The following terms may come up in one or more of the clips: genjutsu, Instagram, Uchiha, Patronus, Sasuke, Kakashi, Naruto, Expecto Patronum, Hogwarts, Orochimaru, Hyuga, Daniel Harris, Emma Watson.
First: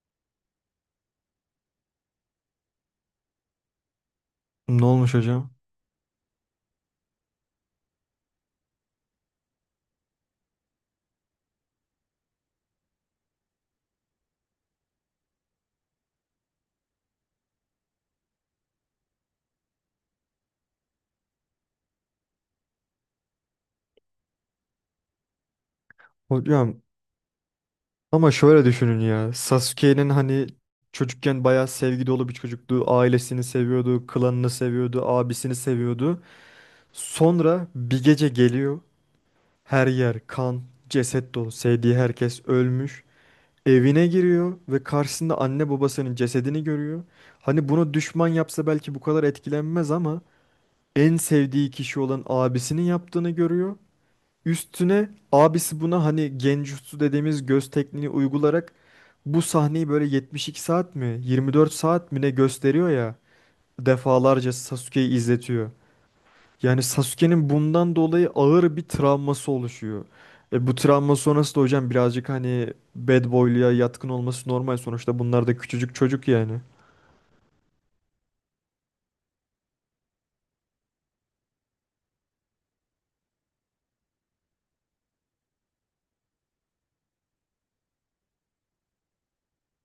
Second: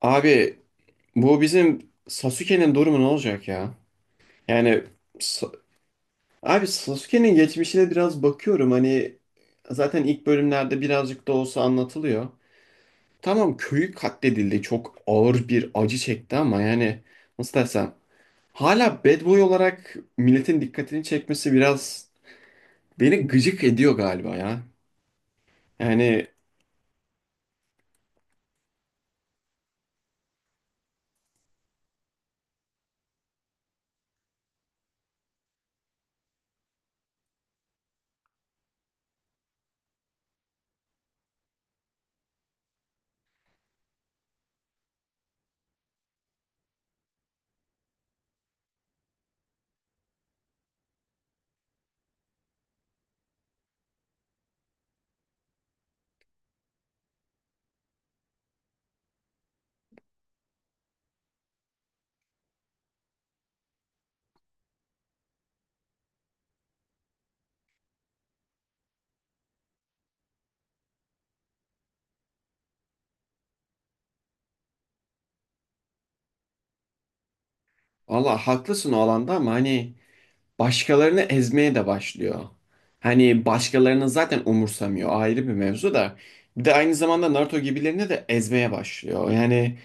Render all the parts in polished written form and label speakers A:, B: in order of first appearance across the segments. A: Abi bu bizim Sasuke'nin durumu ne olacak ya? Yani
B: Ne olmuş hocam?
A: Sa- abi Sasuke'nin geçmişine biraz bakıyorum, hani zaten ilk bölümlerde birazcık da olsa anlatılıyor. Tamam, köyü katledildi, çok ağır bir acı çekti, ama yani nasıl desem, hala bad boy olarak milletin dikkatini çekmesi biraz beni gıcık ediyor galiba ya. Yani
B: Hocam ama şöyle düşünün ya. Sasuke'nin hani çocukken bayağı sevgi dolu bir çocuktu. Ailesini seviyordu, klanını seviyordu, abisini seviyordu. Sonra bir gece geliyor. Her yer kan, ceset dolu. Sevdiği herkes ölmüş. Evine giriyor ve karşısında anne babasının cesedini görüyor. Hani bunu düşman yapsa belki bu kadar etkilenmez ama en sevdiği kişi olan abisinin yaptığını görüyor. Üstüne abisi buna hani genjutsu dediğimiz göz tekniğini uygularak bu sahneyi böyle 72 saat mi 24 saat mi ne gösteriyor ya, defalarca Sasuke'yi izletiyor. Yani Sasuke'nin bundan dolayı ağır bir travması oluşuyor. E bu travma sonrası da hocam birazcık hani bad boy'luya yatkın olması normal, sonuçta bunlar da küçücük çocuk yani.
A: valla haklısın o alanda, ama hani başkalarını ezmeye de başlıyor. Hani başkalarını zaten umursamıyor, ayrı bir mevzu da. Bir de aynı zamanda Naruto gibilerini de ezmeye başlıyor. Yani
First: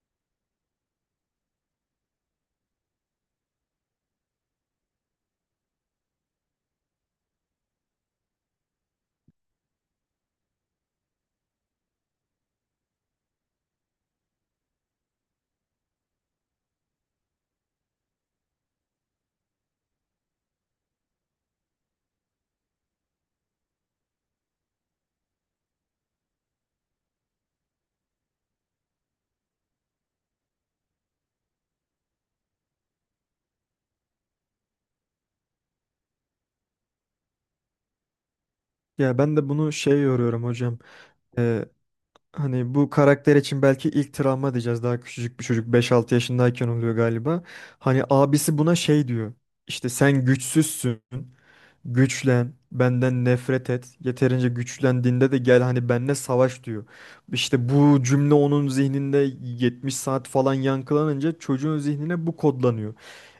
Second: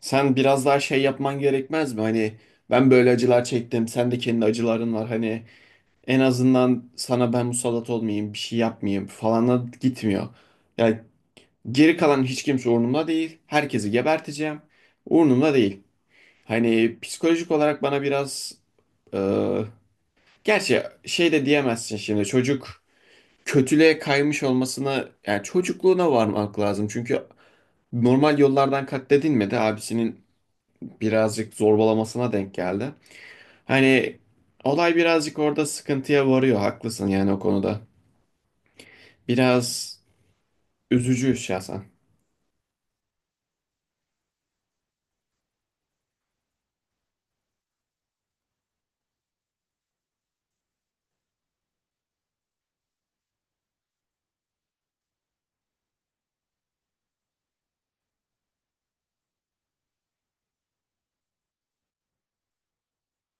A: sen biraz daha şey yapman gerekmez mi? Hani ben böyle acılar çektim, sen de kendi acıların var. Hani en azından sana ben musallat olmayayım, bir şey yapmayayım falana gitmiyor. Yani geri kalan hiç kimse umurumda değil. Herkesi geberteceğim. Umurumda değil. Hani psikolojik olarak bana biraz. Gerçi şey de diyemezsin, şimdi çocuk kötülüğe kaymış olmasına yani çocukluğuna varmak lazım. Çünkü normal yollardan katledilmedi. Abisinin birazcık zorbalamasına denk geldi. Hani olay birazcık orada sıkıntıya varıyor. Haklısın yani o konuda.
B: Ya ben de bunu
A: Biraz
B: şey yoruyorum hocam.
A: üzücü
B: E,
A: şahsen.
B: Hani bu karakter için belki ilk travma diyeceğiz. Daha küçücük bir çocuk beş altı yaşındayken oluyor galiba. Hani abisi buna şey diyor. İşte sen güçsüzsün. Güçlen. Benden nefret et. Yeterince güçlendiğinde de gel hani benimle savaş diyor. İşte bu cümle onun zihninde 70 saat falan yankılanınca çocuğun zihnine bu kodlanıyor.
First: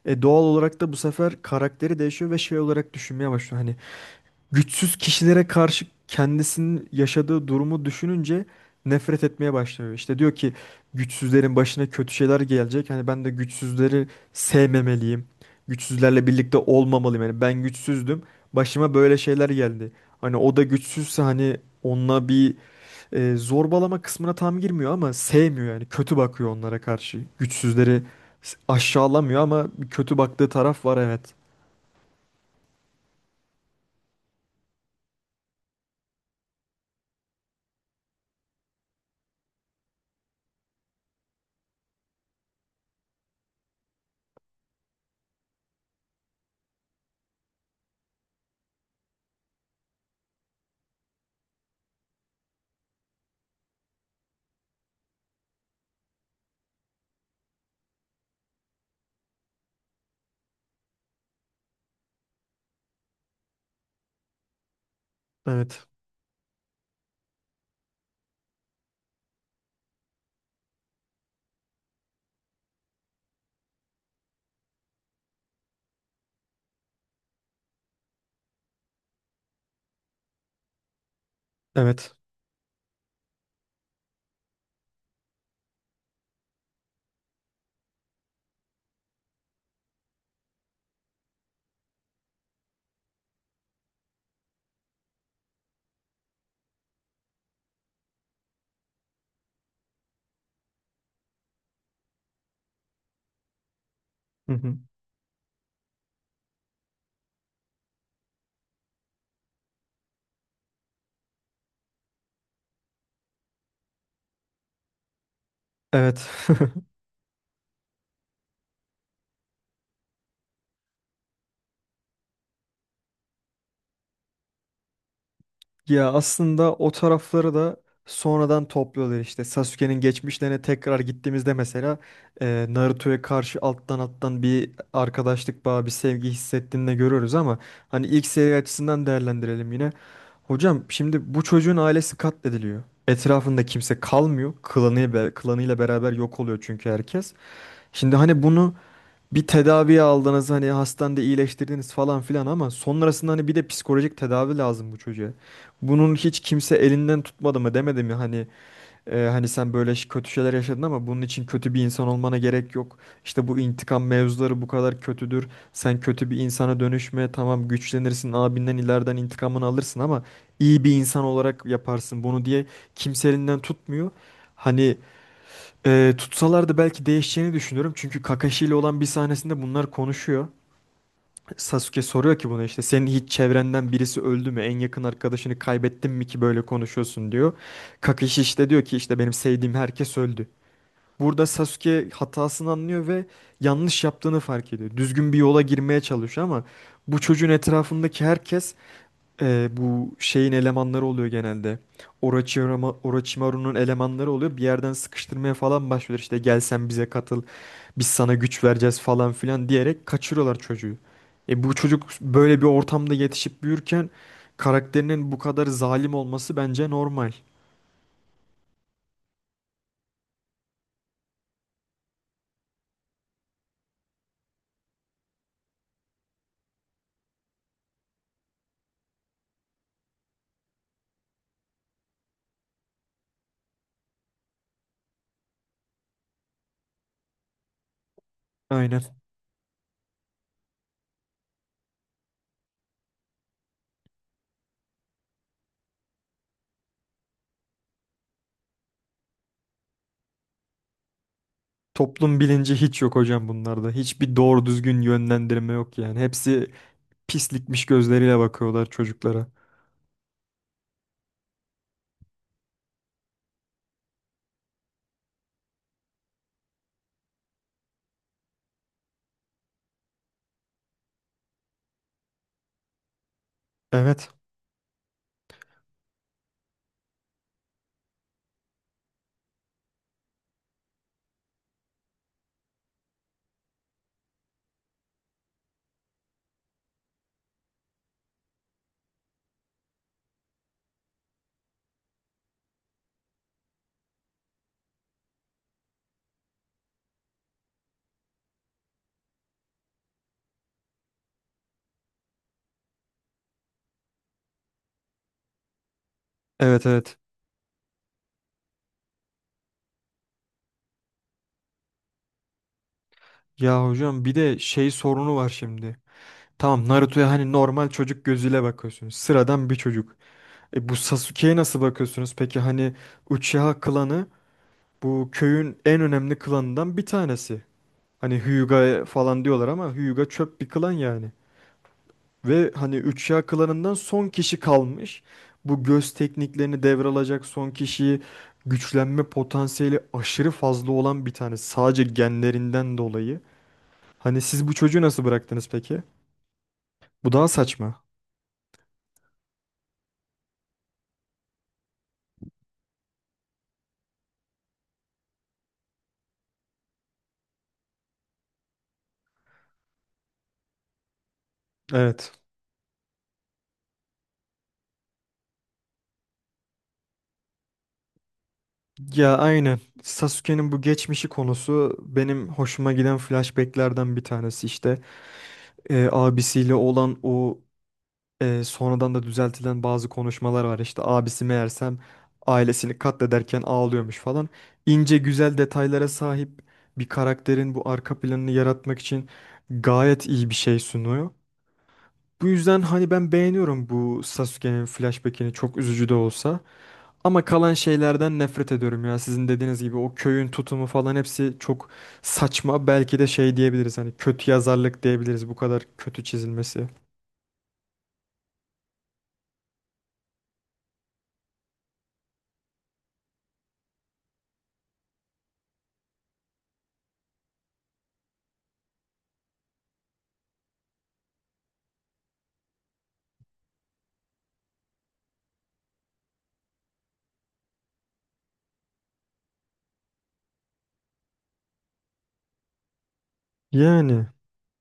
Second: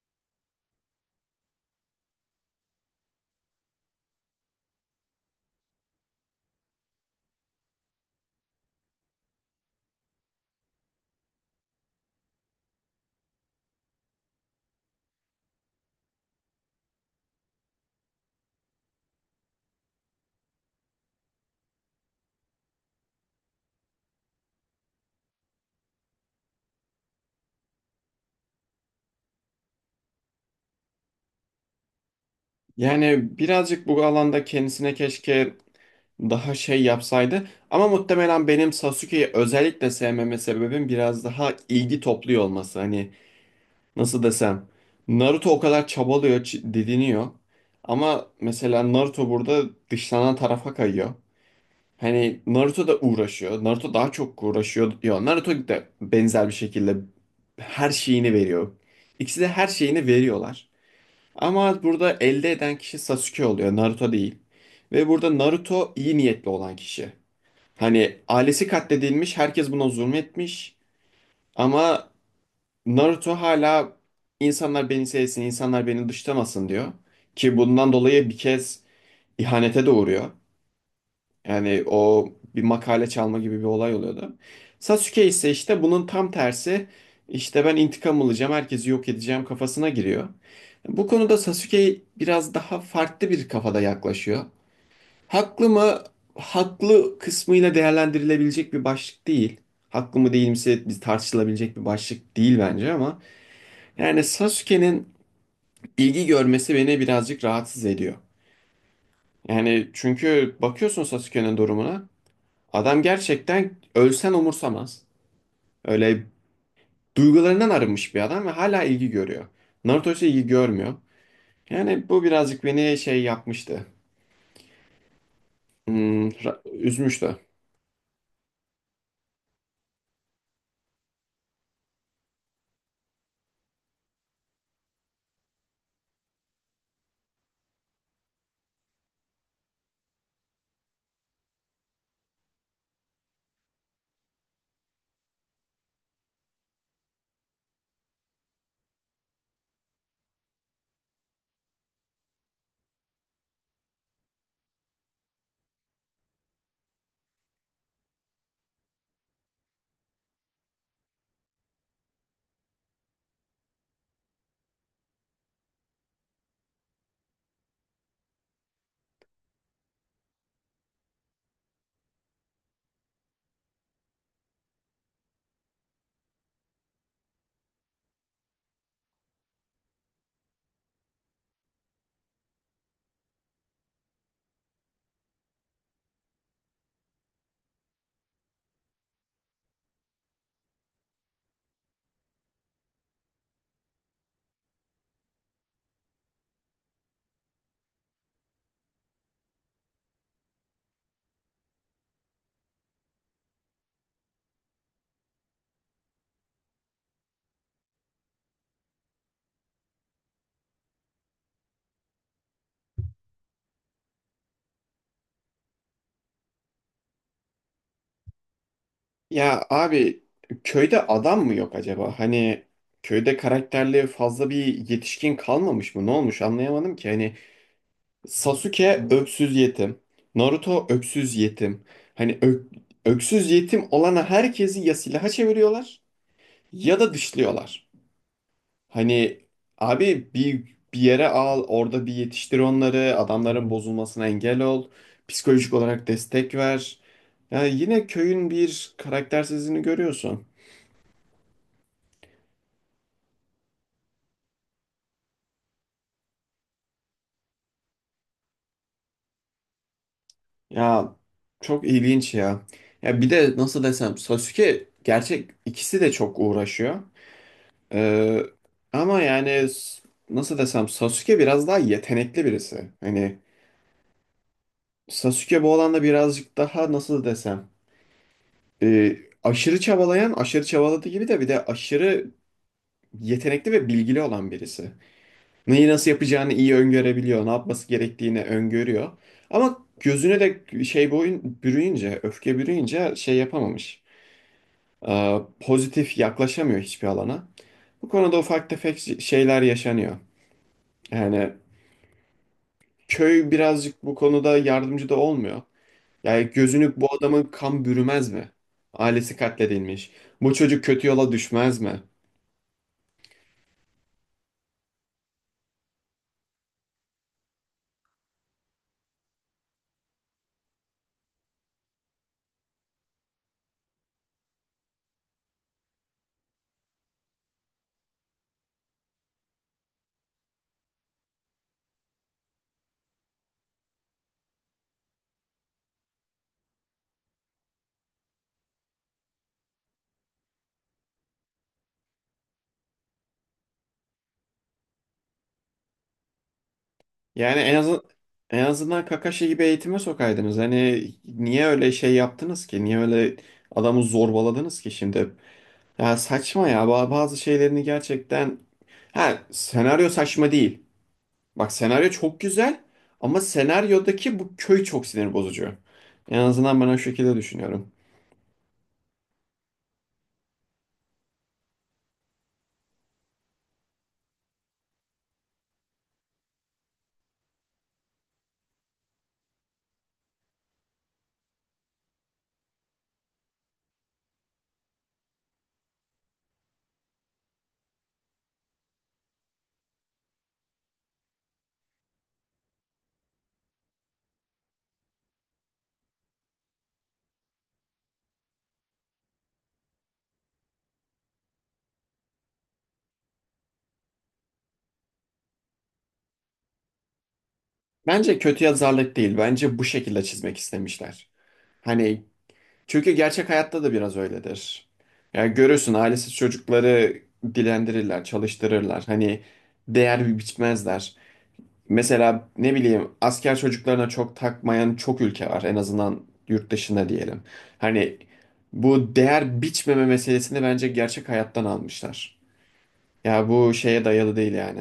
B: E doğal olarak da bu sefer karakteri değişiyor ve şey olarak düşünmeye başlıyor. Hani güçsüz kişilere karşı kendisinin yaşadığı durumu düşününce nefret etmeye başlıyor. İşte diyor ki güçsüzlerin başına kötü şeyler gelecek. Hani ben de güçsüzleri sevmemeliyim. Güçsüzlerle birlikte olmamalıyım. Yani ben güçsüzdüm. Başıma böyle şeyler geldi. Hani o da güçsüzse hani onunla bir zorbalama kısmına tam girmiyor ama sevmiyor yani. Kötü bakıyor onlara karşı. Güçsüzleri aşağılamıyor ama bir kötü baktığı taraf var, evet.
A: Yani birazcık bu alanda kendisine keşke daha şey yapsaydı. Ama muhtemelen benim Sasuke'yi özellikle sevmeme sebebim biraz daha ilgi topluyor olması. Hani nasıl desem, Naruto o kadar çabalıyor, didiniyor. Ama mesela Naruto burada dışlanan tarafa kayıyor. Hani Naruto da uğraşıyor. Naruto daha çok uğraşıyor. Ya Naruto da benzer bir şekilde her şeyini veriyor. İkisi de her şeyini veriyorlar. Ama burada elde eden kişi Sasuke oluyor, Naruto değil. Ve burada
B: Evet.
A: Naruto iyi niyetli olan kişi. Hani ailesi katledilmiş, herkes buna zulmetmiş. Ama Naruto hala insanlar beni sevsin, insanlar beni dışlamasın diyor. Ki bundan dolayı bir kez ihanete de uğruyor. Yani
B: Evet.
A: o bir makale çalma gibi bir olay oluyordu. Sasuke ise işte bunun tam tersi. İşte ben intikam alacağım, herkesi yok edeceğim kafasına giriyor. Bu konuda Sasuke biraz daha farklı bir kafada yaklaşıyor. Haklı mı? Haklı kısmıyla değerlendirilebilecek bir başlık değil. Haklı mı değil mi biz tartışılabilecek bir başlık değil bence, ama yani
B: Hı hı.
A: Sasuke'nin ilgi görmesi beni birazcık rahatsız ediyor. Yani çünkü bakıyorsun Sasuke'nin durumuna. Adam gerçekten ölsen umursamaz.
B: Evet.
A: Öyle duygularından arınmış bir adam ve hala ilgi görüyor. Naruto ise ilgi görmüyor. Yani bu birazcık beni şey yapmıştı.
B: Ya
A: Hmm,
B: aslında o
A: üzmüştü.
B: tarafları da sonradan topluyorlar işte. Sasuke'nin geçmişlerine tekrar gittiğimizde mesela Naruto'ya karşı alttan alttan bir arkadaşlık bağı, bir sevgi hissettiğini de görüyoruz ama hani ilk seri açısından değerlendirelim yine. Hocam şimdi bu çocuğun ailesi katlediliyor. Etrafında kimse kalmıyor. Klanı, klanıyla beraber yok oluyor çünkü herkes. Şimdi hani bunu bir tedavi aldınız, hani hastanede iyileştirdiniz falan filan ama sonrasında hani bir de psikolojik tedavi lazım bu çocuğa. Bunun hiç kimse elinden tutmadı mı, demedi mi hani hani sen böyle kötü şeyler yaşadın ama bunun için kötü bir insan olmana gerek yok. İşte bu intikam mevzuları bu kadar kötüdür. Sen kötü bir insana dönüşme, tamam güçlenirsin abinden ileriden intikamını alırsın ama iyi bir insan olarak yaparsın bunu diye kimse elinden tutmuyor. Hani tutsalar da belki değişeceğini düşünüyorum. Çünkü Kakashi ile olan bir sahnesinde bunlar konuşuyor. Sasuke soruyor ki buna işte senin hiç çevrenden birisi öldü mü? En yakın arkadaşını kaybettin mi ki böyle konuşuyorsun diyor. Kakashi işte diyor ki işte benim sevdiğim herkes öldü. Burada Sasuke hatasını anlıyor ve yanlış yaptığını fark ediyor. Düzgün bir yola girmeye çalışıyor ama bu çocuğun etrafındaki herkes bu şeyin elemanları oluyor genelde. Orochimaru, Orochimaru'nun elemanları oluyor. Bir yerden sıkıştırmaya falan başlıyor. İşte gel sen bize katıl. Biz sana güç vereceğiz falan filan diyerek kaçırıyorlar çocuğu. E bu çocuk böyle bir ortamda yetişip büyürken karakterinin bu kadar zalim olması bence normal.
A: Ya abi köyde adam mı yok acaba? Hani köyde karakterli fazla bir yetişkin kalmamış mı? Ne olmuş anlayamadım ki. Hani Sasuke öksüz yetim. Naruto öksüz yetim. Hani öksüz yetim olana herkesi ya silaha çeviriyorlar ya da dışlıyorlar.
B: Aynen.
A: Hani abi bir yere al, orada bir yetiştir onları, adamların bozulmasına engel ol, psikolojik olarak destek ver. Ya yine köyün bir karaktersizliğini görüyorsun.
B: Toplum bilinci hiç yok hocam bunlarda. Hiçbir doğru düzgün yönlendirme yok yani. Hepsi pislikmiş gözleriyle bakıyorlar çocuklara.
A: Ya çok ilginç ya. Ya bir de nasıl desem, Sasuke gerçek ikisi de çok uğraşıyor. Ee, ama yani nasıl desem, Sasuke biraz daha yetenekli birisi. Hani
B: Evet.
A: Sasuke bu alanda birazcık daha nasıl desem, e, aşırı çabalayan, aşırı çabaladığı gibi de bir de aşırı yetenekli ve bilgili olan birisi. Neyi nasıl yapacağını iyi öngörebiliyor, ne yapması gerektiğini öngörüyor. Ama gözüne de şey boyun bürüyünce, öfke bürüyünce şey yapamamış. Pozitif yaklaşamıyor hiçbir alana. Bu konuda ufak tefek şeyler yaşanıyor. Yani köy birazcık bu konuda yardımcı da olmuyor. Yani
B: Evet,
A: gözünü bu
B: evet.
A: adamın kan bürümez mi? Ailesi katledilmiş. Bu çocuk kötü yola düşmez mi?
B: Ya hocam bir de şey sorunu var şimdi. Tamam, Naruto'ya hani normal çocuk gözüyle bakıyorsunuz. Sıradan bir çocuk. E bu Sasuke'ye nasıl bakıyorsunuz? Peki hani Uchiha klanı bu köyün en önemli klanından bir tanesi. Hani Hyuga falan diyorlar ama Hyuga çöp bir klan yani. Ve hani üç Uchiha klanından son kişi kalmış. Bu göz tekniklerini devralacak son kişiyi, güçlenme potansiyeli aşırı fazla olan bir tane. Sadece genlerinden dolayı. Hani siz bu çocuğu nasıl bıraktınız peki? Bu daha
A: Yani en azından,
B: saçma.
A: en azından Kakashi gibi eğitime sokaydınız. Hani niye öyle şey yaptınız ki? Niye öyle adamı zorbaladınız ki şimdi? Ya saçma ya. Bazı şeylerini gerçekten, ha, senaryo saçma değil. Bak, senaryo
B: Evet.
A: çok güzel, ama senaryodaki bu köy çok sinir bozucu. En azından ben o şekilde düşünüyorum.
B: Ya aynen. Sasuke'nin bu geçmişi konusu benim hoşuma giden flashbacklerden bir tanesi işte. Abisiyle olan o sonradan da düzeltilen bazı konuşmalar var. İşte abisi meğersem ailesini katlederken ağlıyormuş falan. İnce güzel detaylara sahip bir karakterin bu arka planını yaratmak için gayet iyi bir şey sunuyor. Bu yüzden hani ben beğeniyorum bu Sasuke'nin flashback'ini, çok üzücü de olsa. Ama kalan şeylerden nefret ediyorum ya. Sizin dediğiniz gibi o köyün tutumu falan hepsi çok saçma. Belki de şey diyebiliriz, hani kötü yazarlık diyebiliriz bu kadar kötü çizilmesi.
A: Bence kötü yazarlık değil. Bence bu şekilde çizmek istemişler. Hani çünkü gerçek hayatta da biraz öyledir. Yani görürsün, ailesiz çocukları dilendirirler, çalıştırırlar. Hani değer biçmezler. Mesela ne bileyim, asker çocuklarına çok takmayan çok ülke var. En azından yurt dışında diyelim. Hani bu değer biçmeme meselesini bence gerçek hayattan almışlar. Ya bu şeye
B: Yani
A: dayalı değil yani.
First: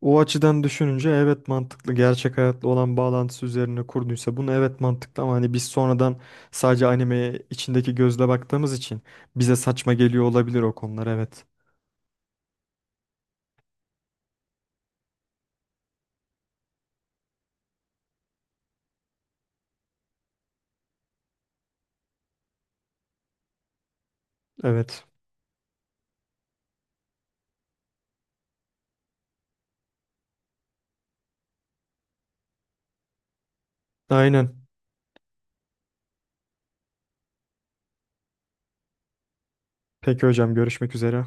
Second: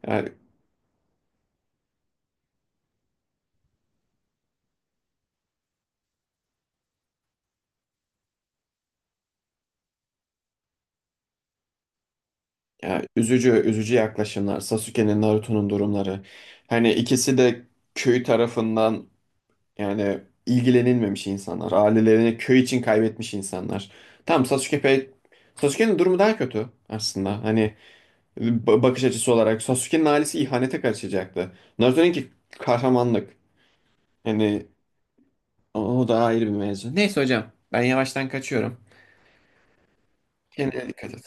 B: o açıdan düşününce evet, mantıklı. Gerçek hayatla olan bağlantısı üzerine kurduysa bunu, evet mantıklı ama hani biz sonradan sadece animeye içindeki gözle baktığımız için bize saçma geliyor olabilir o konular, evet.
A: Ya üzücü üzücü yaklaşımlar. Sasuke'nin, Naruto'nun durumları. Hani ikisi de köy tarafından yani ilgilenilmemiş insanlar. Ailelerini köy için kaybetmiş insanlar. Tamam Sasuke
B: Evet.
A: pek. Sasuke'nin durumu daha kötü aslında. Hani bakış açısı olarak Sasuke'nin ailesi ihanete karışacaktı. Naruto'nunki kahramanlık.
B: Aynen.
A: Hani o da ayrı bir mevzu. Neyse hocam, ben yavaştan kaçıyorum.
B: Peki hocam,
A: Kendine
B: görüşmek
A: dikkat
B: üzere.
A: et.